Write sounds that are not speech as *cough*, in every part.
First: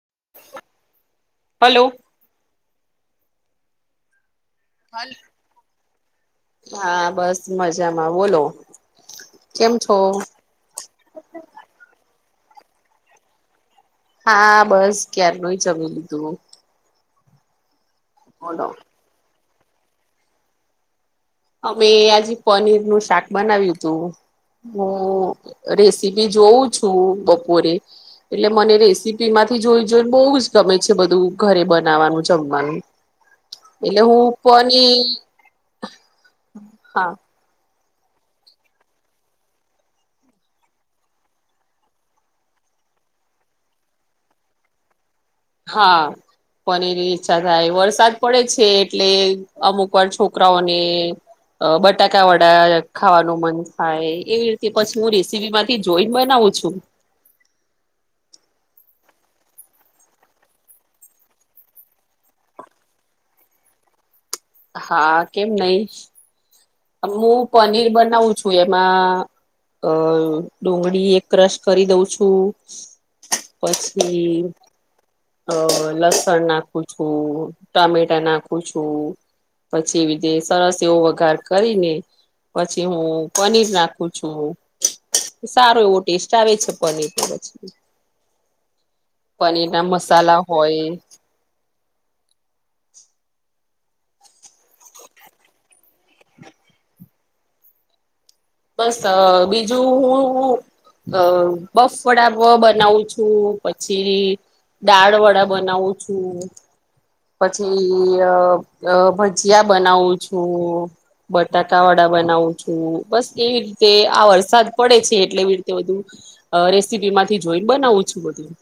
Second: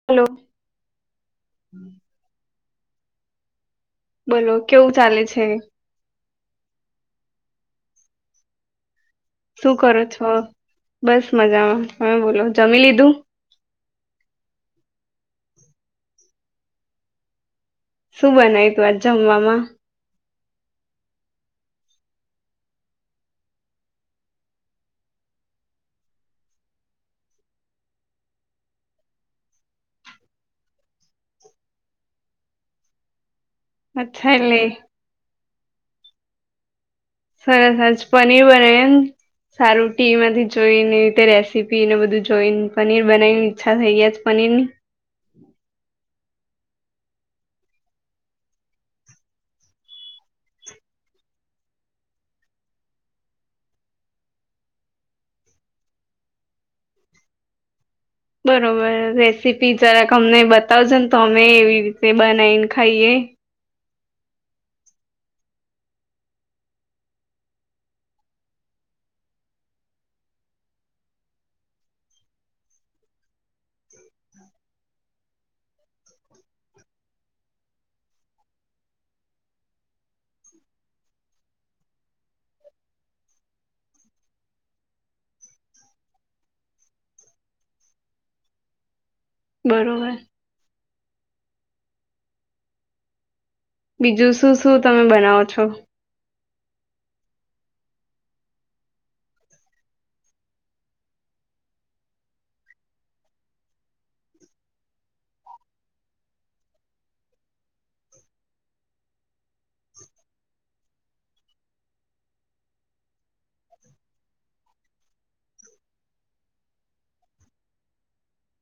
Hello. Hello. બોલો કેવું ચાલે છે? હા બસ મજામાં બોલો શું કરો છો બસ મજામાં તમે બોલો જમી લીધું હા બસ ક્યાર નુય જમી લીધું સુું બોલો બનાય તો આજ જમવામાં અમે આજ પનીરનું શાક બનાવ્યું હતું હું રેસીપી જોઉં છું બપોરે એટલે મને રેસીપી માંથી જોઈ જોઈને બહુ જ ગમે છે બધું ઘરે બનાવવાનું જમવાનું એટલે હું અચ્છા એટલે કોની હા. સરસ સર પનીર બનાયું એમ સારું ટીવીમાંથી જોઈ ને તે રીતે રેસીપી ને બધું જોઈને પનીર બનાવીને ઈચ્છા થઈ ગઈ આજ પનીર ની હા. પનીર ની ઈચ્છા થાય વરસાદ પડે છે એટલે અમુક વાર છોકરાઓને અ બટાકા વડા ખાવાનું મન થાય એવી રીતે પછી હું રેસીપીમાંથી થી જોઈને બનાવું છુ. બરોબર રેસીપી જરાક અમને બતાવજો ને તો અમે એવી રીતે બનાવીને ખાઈએ હા કેમ નહી. હું પનીર બનાવું છું એમાં અ ડુંગળી એક ક્રશ કરી દઉં છું. પછી અ લસણ નાખું છું ટામેટા નાખું છું. પછી વીધેય સરસ એવો વગાર કરીને પછી હું પનીર નાખું છું. સારો એવો ટેસ્ટ આવે છે પનીરનો જ પનીરના બરોબર મસાલા હોય બીજું શું શું તમે બનાવો છો. બસ બીજું હું હું. અ બફફવળા બ બનાવું શું પછી દાળ વડા બનાવું છું. પછી અ અ ભજીયા બનાવું છું. બટાકાવાડા બનાવું છું બસ એવી રીતે આ વરસાદ પડે છે એટલે એવી રીતે બધું અ રેસીપીમાંથી જોઈને બનાવું છું બધું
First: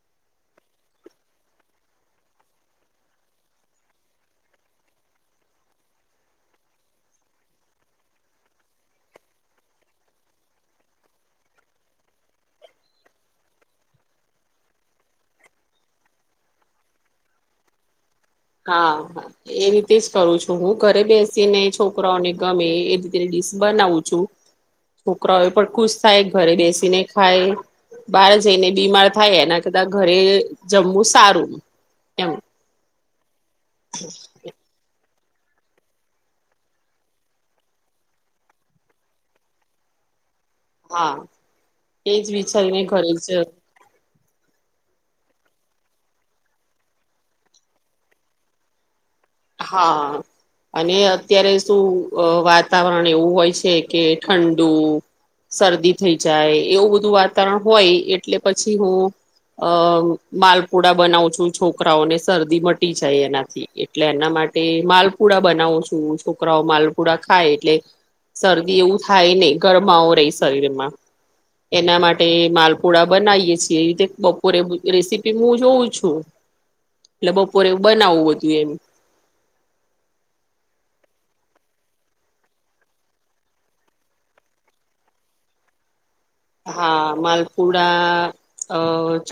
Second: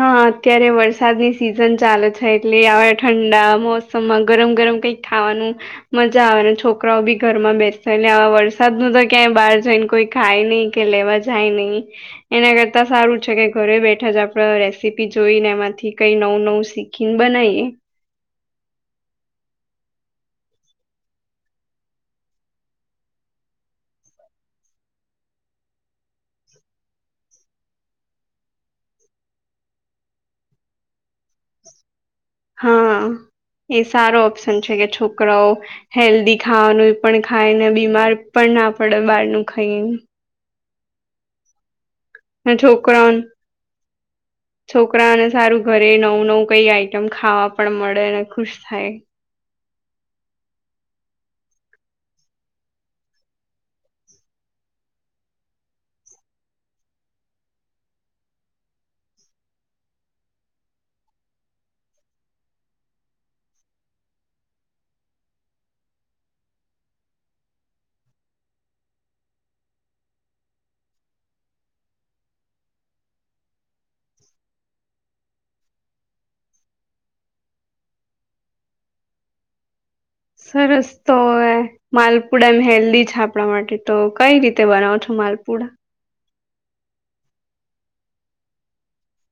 હા અત્યારે વરસાદની સિઝન ચાલે છે એટલે હવે ઠંડા મોસમમાં ગરમ ગરમ કઈક ખાવાનું મજા આવે ને છોકરાઓ બી ઘરમાં બેસે ને આવા વરસાદ ન તો ક્યાંય બહાર જઈને કોઈ ખાય નહી. કે લેવા જાય નહી એના કરતા સારું છે કે ઘરે બેઠા જ ત રેસીપી જોઈને એમાંથી કઈ નવું નવું શીખીને બનાવીએ હા હા. એ રીતે જ કરું છું હું ઘરે બેસી ને છોકરાઓને ગમે એ રીતે ડીશ બનાવું છું. છોકરાઓ પણ ખુશ થાય ઘરે બેસીને ખાય બહાર જઈને બીમાર થાય એના કરતા ઘરે જમવું સારું એમ હા એ સારો ઓપ્શન છે કે છોક છોકરાઓ હેલ્ધી ખાવાનું એ પણ ખાય ને બીમાર પણ ના પડે બહારનું ખાઈ હા. એજ હ વિચારીને ઘરે છોકરાનો જ છોકરાને સારું ઘરે નવું નવું કઈ આઈટમ ખાવા પણ મળે અને ખુશ થાય. હા. અને અત્યારે શું વાતાવરણ એવું હોય છે કે ઠંડુ શરદી થઈ જાય એવું બધું વાતાવરણ હોય એટલે પછી હું અ માલપુડા બનાવું છું છોકરાઓને શરદી મટી જાય એનાથી એ એટલે એના માટે માલપુડા બનાવો છું, છોકરાઓ માલપુડા ખાય એટલે શરદી એવું થાય નહી ગરમાવો રેય શરીરમાં એના માટે માલપુડા બનાવીએ છીએ એ રીતે બપોરે *inaudible* રેસીપી હું જોઉં છું. એટલે બપોરે હું બનાવવું બધું એમ. સરસ તો હ માલપુડા એમ હેલ્ધી છે, આપણા માટે તો કઈ રીતે બનાવો છો માલપુડા? હા માલપુડા અ ચ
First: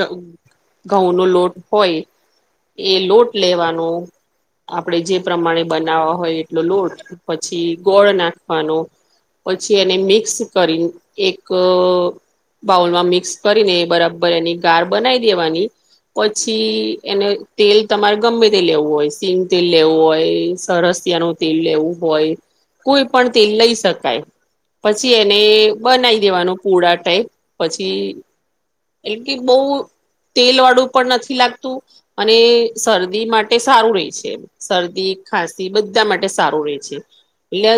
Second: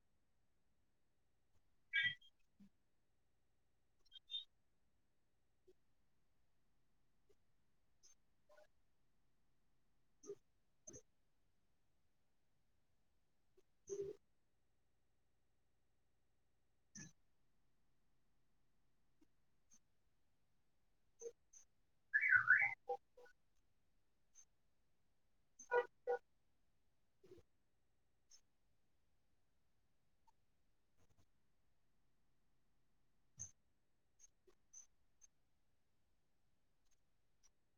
ઘઉં નો લોટ હોય એ લોટ લેવાનો આપણે જે પ્રમાણે બનાવવા હોય એટલો લોટ પછી ગોળ નાખવાનો પછી એને મિક્સ કરીને એક અ બાઉલમાં મિક્સ કરી બરાબર એની ગાર બનાવી દેવાની પછી એને તેલ તમારે ગમે તે લેવું હોય સિંગ તેલ લેવું હોય સરસિયા નું તેલ લેવું હોય કોઈ પણ તેલ લઈ શકાય પછી એને બનાવી દેવાનું પૂળા ટાઈપ પછી એટ કે બહ તેલ વાળું પણ નથી લાગતું અને શરદી માટે સારું રહેે છે એમ. શરદી, ખાંસી બધા માટે સારું રહેે છે એલે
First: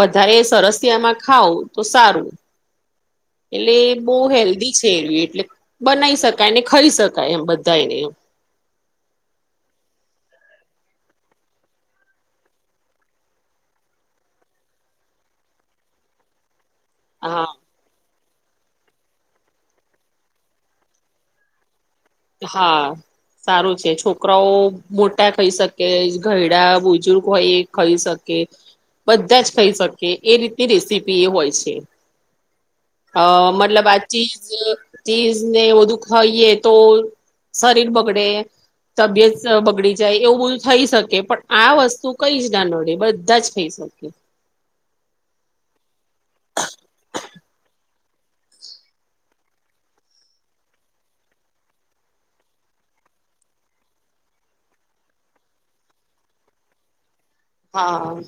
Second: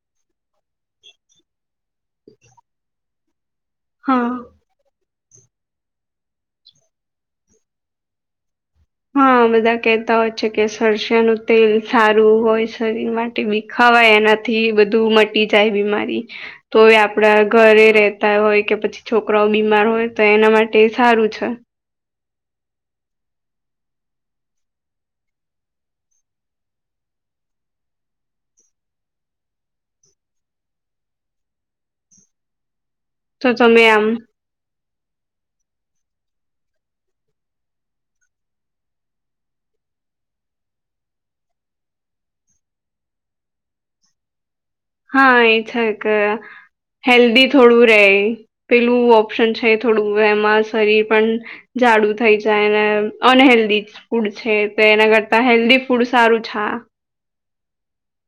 વધારે સરસિયામાં ખાવ તો સારું. એટલે બહુ હા હેલ્ધી છે, એલુ એ એટલે બનાવી શકાય ને ખાઈ શકાય એમ બધાને એમ. હા બધા કેહેતા હોય છે કે, સરસિયાનું તેલ સારું હોય શરીર માટે. બી ખાવાય એનાથી બધું મટી જાય બીમારી. તો એ આપડા હા ઘરે રેતા હોય કે પછી છોકરાઓ બીમાર હોય તો એના માટે સારું છે. હા સારું છે, છોકરાઓ મોટા થઈ શકે, ઘયડા બુજુર્ગ હોય એ ખાઈ શકે. કે બધા જ ખઈ શકે એ રીતની રેસીપી એ હોય છે. અ તો તમે મતલબ આ આમ ચીજ ચીજ ને એ બધું ખઈએ તો શરીર બગડે તબિયત બગડી જાય એવું બધું થઈ શકે પણ આ વસ્તુ કઈ જ ના નડે બધા જ થઈ સરકે હા એ છે કે હેલ્ધી થોડું રેય પેલું ઓપ્શન છે એ થોડું એમાં શરીર પણ જાડુ થઈ જાય ને અનહેેલ્ધી ફૂડ છે તો એના કરતા હેલ્ધી ફૂડ સારું છે હા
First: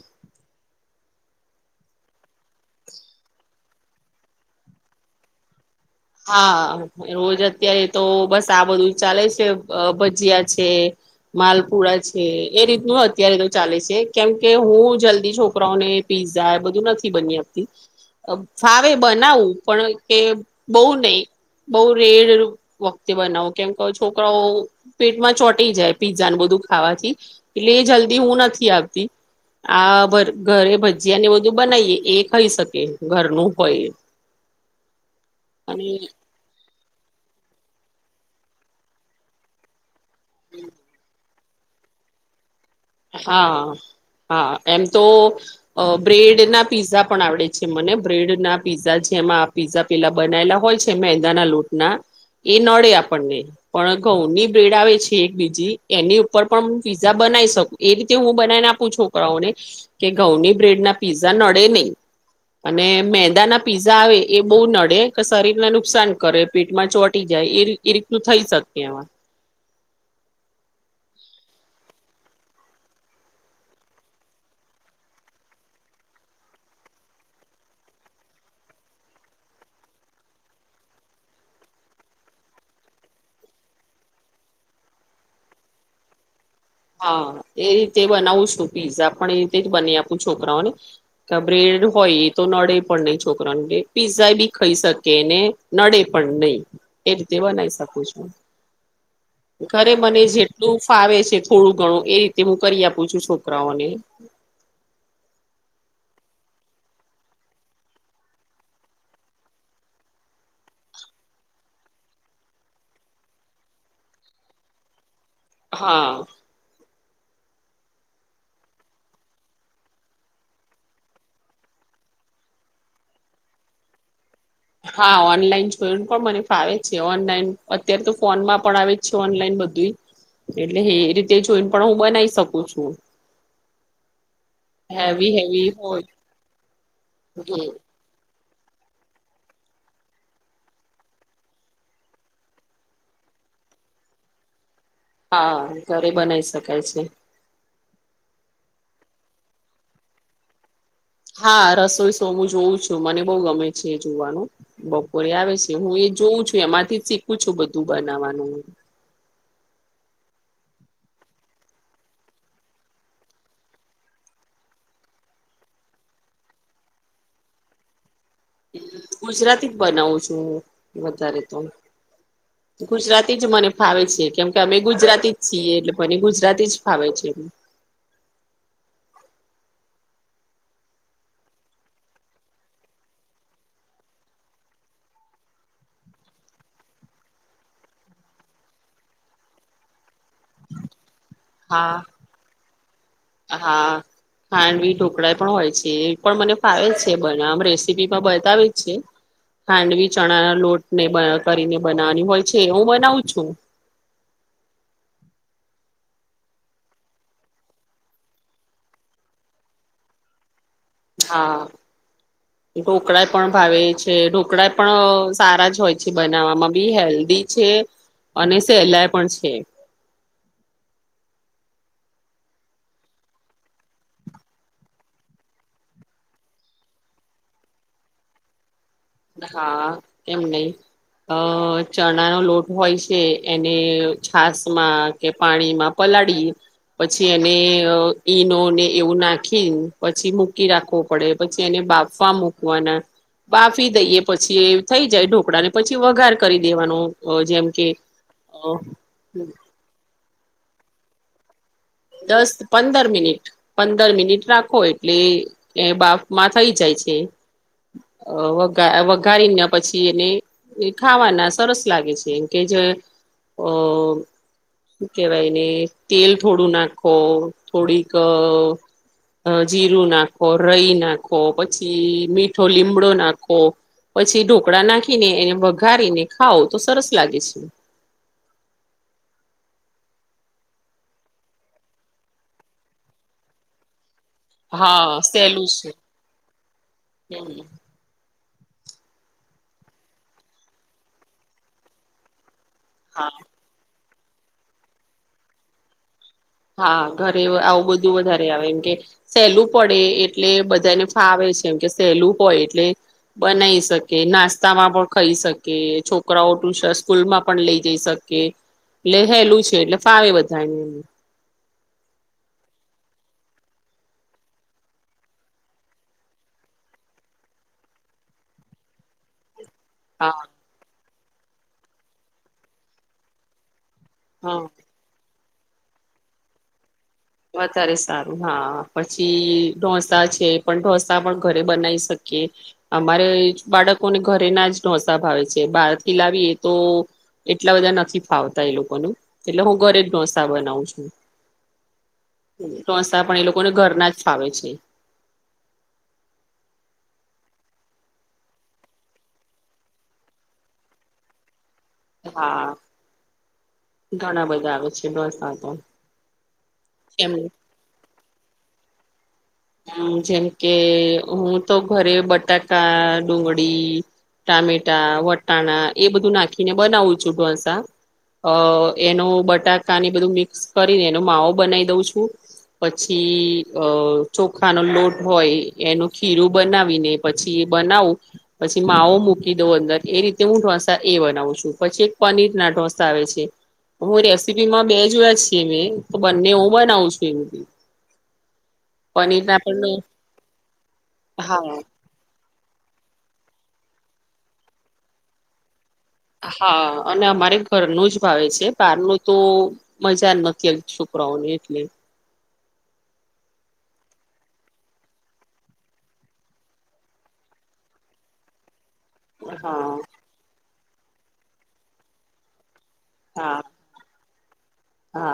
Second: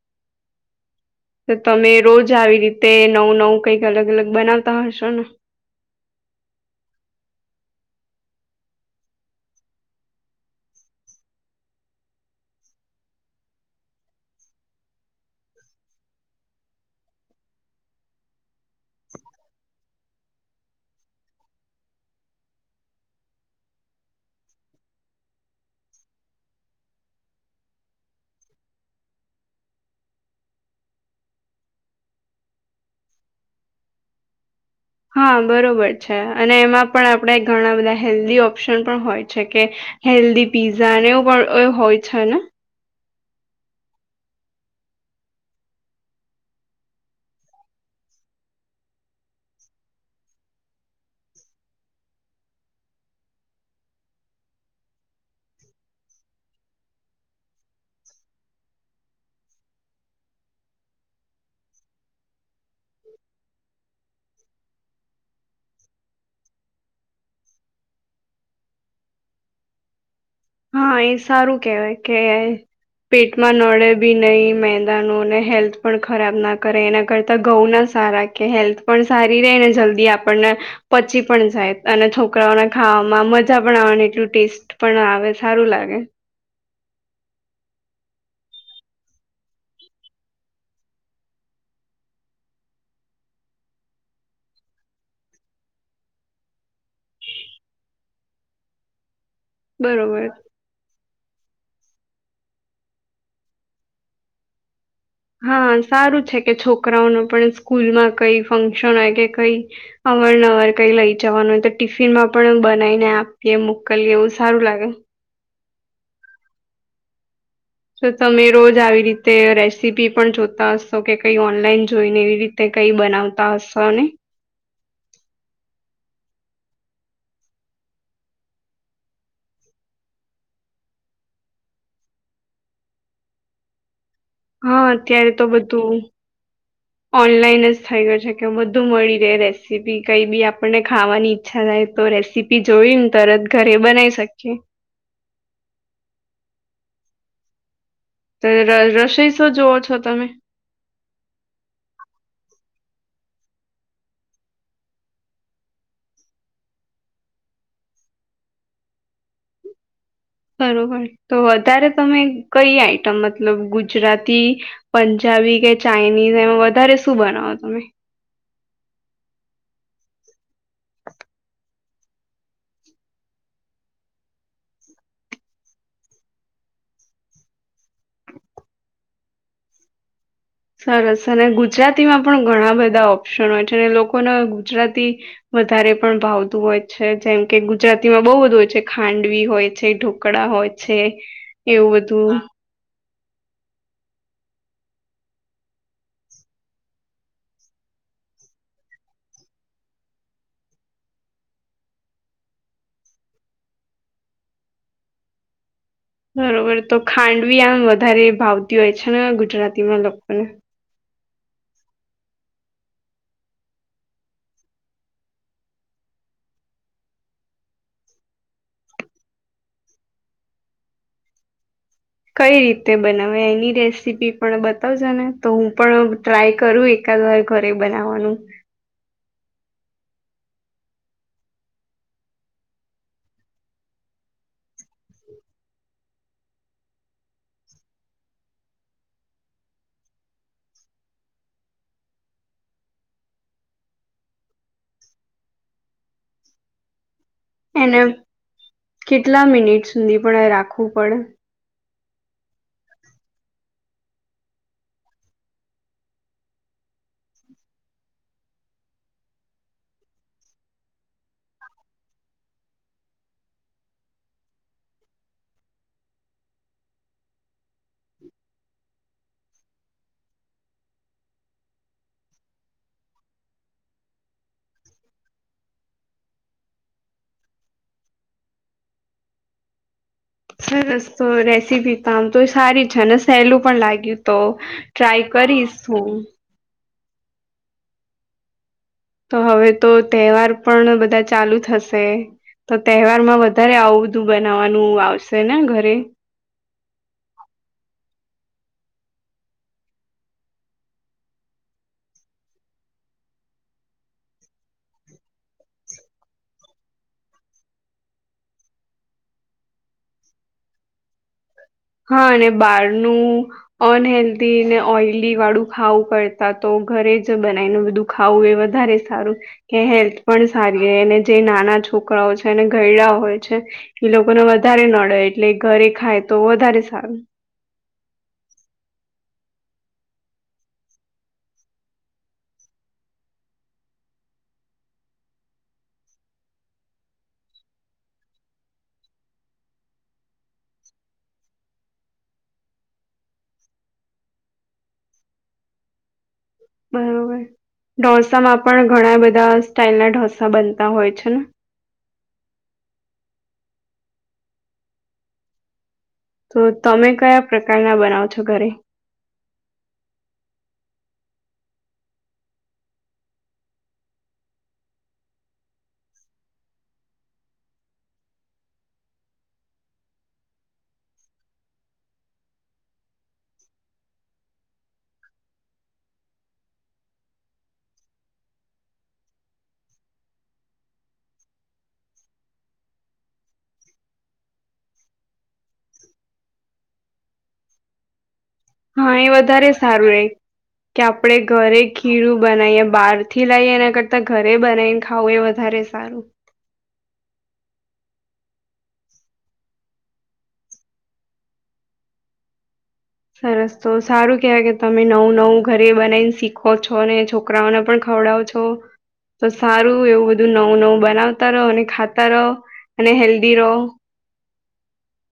તો તમે રોજ આવી રીતે નવું નવું અલગ અલગ બનાવતા હશો ને? હા રોજ અત્યારે તો બસ આ બધું ચાલે છે, ભજીયા છે. માલપુરા છે એ રીતનું અત્યારે તો ચાલે છે કેમ કે હું જલ્દી છોકરાઓને પીઝા બધું નથી આપતી ફાવે બનાવું પણ કે બહુ નહી બહુ રેડ વખતે બનાવો કેમ ક છોકરાઓ પેડ મા ચોટી જાય પીઝાને બધું ખાવાથી એટલે એ જલ્દી હું નથી આવતી આ ઘરે ભજીયા ને એ બધું બનાવીએ એ ખાઈ શકે ઘરનું હોય હા બરોબર અને છે, અને એમાં પણ આપણે ઘણા બધા હેલ્ધી ઓપ્શન પણ હોય છે કે હેલ્દી પીઝાને એવુ પણ હોય છે ને હા હા એમ તો અ બ્રેડ ના પીઝા પણ આવડે છે મને બ્રેડ ના પીઝા છે એમાં આ પીઝા પેલા બનાયેલા હોય છે મેદાના લોટના ઈ નડે આપણને પણ ઘઉંની બ્રેડ આવે છે, એક બીજી એની ઉપર પણ હું પીઝા બનાવી શકું. એ રીતે હું બનાવીને આપું છોકરાઓને કે ઘઉંની બ્રેડના પીઝા નડે નહીં. અને મેંદાના પીઝા આવે એ બહુ નડે કે શરીરને નુકસાન કરે પેટમાં ચોટી જાય એ રીતું થઈ શકે આમાં હા એ સારું કેવાય કે પેટમાં નડે બી નહીં મેદાનો ને હેલ્થ પણ ખરાબના કરે એના કરતા ઘઉંના સારા કે હેલ્થ પણ સારી રહેને જલ્દી આપણને પચી પણ જાય અને છોકરાઓને ખાવામાં મજા પણ આવેવાની એટલું ટેસ્ટ પણ આવે. સારું લાગે હા એ જે બનાવું છું પીઝા પણ એ રીતે જ બનાવી આપું. છોકરાઓને બ્રેડ હોય એ તો નડે પણ નહી છોકરાને પીઝા બી ખાઈ શકેને. નડે પણ નહી એ રીતે બનાવી શકું છું. *inaudible* ઘરે મને બરોબર જેટલું ફાવે છે થોડું ઘણું એ રીતે હું કરી આપું છું, છોકરાઓને હા સારું છે. કે છોકરાઓને પણ સ્કૂલમાં કઈ ફંક્શન હોય કે કઈ અવાર નવાર કઈ લઈ જવાનું હોય તો ટિફિનમાં પણ બનાવીને આપીએ મોકલીએ એવું સારું લાગે. હા જો તમે રોજ આવી રીતે રેસીપી પણ જોતા હશો કે કઈ ઓનલાઈન જોઈને. એવી રીતે તે કઈ બનાવતા હશો ને? હા ઓનલાઈન જોઈ ને પણ મને ફાવે છે. ઓનલાઈન અત્યારે તો ફોનમાં પણ આવે છે ઓનલાઈન બધુંય. એટલે એ રીતે જોઈને પણ હું બનાવી શકું છું. હા હેવી અત્યારે તો હેવી બધું હોય ઓનલાઈન જ થઈ ગય છે કે બધું મળી રહે રેસીપી કઈ બી આપણને ખાવાની ઈચ્છા થાય તો રેસી પી જોઈને તરત ઘરે બનાવી શકીએ. હા, ઘરે બનાવી શકાય છે. *unintelligible* રસોઈ શું જોવો છો તમે? હા રસોઈ સો હું જોઉં છું મને બહુ ગમે છે જોવાનું. બપોરે આવે છે. હું એ જોઉં છું એમાંથી શીખું છું બધું બનાવવાનું. બરોબર તો વધારે તમે કઈ આઈટમ મતલબ ગુજરાતી પંજાબી કે ચાઇનીઝ એમાં વધારે શું બનાવો તમે ગુજરાતી જ બનાવું છું વધારે તો *inaudible* ગુજરાતી જ મને ફાવે છે. કેમ કે અમે ગુજરાતી જ છીએ. એટલે મને ગુજરાતી જ ફાવે છે. સરસ અને ગુજરાતીમાં ઘણા બધા ઓપ્શન હોય છે ને લોકોને ગુજરાતી વધારે પણ ભાવતું હોય છે જેમ કે ગુજરાતીમાં બહુ બધું હોય છે. ખાંડવી હોય છે. ઢોકળા હોય છે. એવું હા બધું હા. ખાંડવી, ઢોકળા પણ હોય છે એ પણ મને ફાવે છે બનાવવામાં. આમ રેસીપીમાં બતાવે છે. ખાંડવી ચણા ના લોટને બ કરીને બનાવાની હોય છે. હું બનાવું છું. બરોબર તો ખાંડવી આમ વધારે ભાવતી હોય છે ને ગુજરાતીમાં લોકોને હા. *inaudible* ઢોકળા પણ ભાવે છે. ઢોકળા પણ સારા જ હોય છે બનાવવામાં ભી હેલ્ધી છે અને સહેલાય પણ છે. કઈ રીતે બનાવે એની રેસીપી પણ બતાવજો ને તો હું પણ ટ્રાય કરું એ કાદવાર ઘરે બનાવવાનું. હા, કેમ નહી. અ ચણાનો લોટ હોય છે એને છાસમાં કે પાણીમાં પલાડીએ પછી એને ઈનો ને એવું નાખીન પછી મૂકી રાખવો પડે પછી એને બાફવા મૂકવાના બાફ વા દઈએ પછી એ થઈ જાય ઢોકળા ને પછી વગાર કરી દેવાનું અહ જેમ કે એને અહ કેટલા મિનિટ સુધી પણ એ રાખવું પડે? દસ-પંદર મિનિટ. પંદર મિનિટ રાખો એટલે એ એ બાફમાં થઈ જાય છે. અહ વઘા વઘારીને પછી એને એ ખાવાના સરસ લાગે છે કે જે અહ હું કેહેવાય એને, તેલ થોડું નાખો, થોડીક અહ જીરું નાખો, રઈ નાખો પછી મીઠો લીમડો નાખો પછી ઢોકળા નાખીને એને વઘારીને ખાાવ તો સરસ લાગે છે. સરસ તો રેસીપી તો આમ તો એ સારી છે ને સહેલું પણ લાગ્યું તો હા ટ્રાય કરીશું હું. હમ્મ. તો હવે તો તહેવાર પણ બધા ચાલુ થશે તો હા તહેવારમાં વ ધારે આવું બધું બનાવવાનું આવશે ને ઘરે. હા ઘરે આવું બધું વધારે આવે એમ કે સહેલું પડે એટલે બધાને ફાવે છે એમ કે સહેલું હોય એટલે બનાવી શકે. નાસ્તામાં પણ ખાઈ શકે. છોકરાઓ ટુસ સ્કૂલ માં પણ લઈ જઈ શ કે એટલે હેલું છે એટલે ફાવે બધાને એ. હ અ અને બારનું અનહેેલ્ધી ને ઓઈલીવાળું ખાવું કરતા તો ઘરે જ બનાવીને બધું ખાવું એ વધારે સારું. કે હેલ્થ હા પણ સારી હોય અને જે નાના છોકરાઓ અને ઘયડાઓ હોય છે તે લોકોને હા વધારે નડે એટલે એ ઘરે ખાય તો વધારે સારું. વધારે સારું. હા. પછી ઢોસા છે પણ ઢોસા પણ ઘરે બનાવી શકીએ. અમારે જ બાળકોને ઘરે ના જ ઢોંસા ભાવે છે બારથી લાવીએ તો એટલા બધા નથી ફાવતા એ લોકોને એટલે હું ઘરે જ ઢોસા બનાવ છું. ઢોસા પણ એ લોકોને ઘરના જ ફાવે છે. બરોબર ઢોસામાં પણ ઘણા બધા સ્ટાઈલ ના ઢોસા બનતા હોય છે, ને? હા ઘણા બધા આવે છે, ઢોસા તો તો તમે એમ કયા પ્રકારના બનાવો છો ઘરે? હમ જેમ કે હું તો ઘરે બટાકા, ડુંગળી ટામેટા, વટાણા એ બધું નાખીને બનાવું છું ઢોસા અ એનું બટાકાને બધું મિક્સ કરીને એનો માવો બનાવી દઉં છું પછી અ ચોખાનો લોટ હોય એનું ખીરું બનાવીને પછી એ બનાવું પછી માવો મૂકી દઉં અંદર એ રીતે હું ઢોસા એ બનાવું છું પછી એક પનીરના ઢોસા આવે છે. હું રેસીપી માં બે જોયા છે મેં તો બને હું બનાવું છું એમ કેય હા એ વધારે સારું રેય કે આપડે ધરે હા ખીરું બનાવીએ બહારથી લઈએ એના કરતા ઘરે બનાઈ ને ખાવું એ વધારે સારું હા અને અમારે ઘરનું જ ભાવે છે, બારનુ તો મજા નથી આવતી છોકરાઓને એટલે સરસ તો સારું કેવાય કે તમે નવું નવું ઘરે બનાઈને શીખો છો ને છોકરાઓને પણ ખવડાવો છો તો તો હા સારું એવું બધું નવું નવું બનાવતા રહો અને ખાતા રહો અને હેલ્ધી હા રહો. હા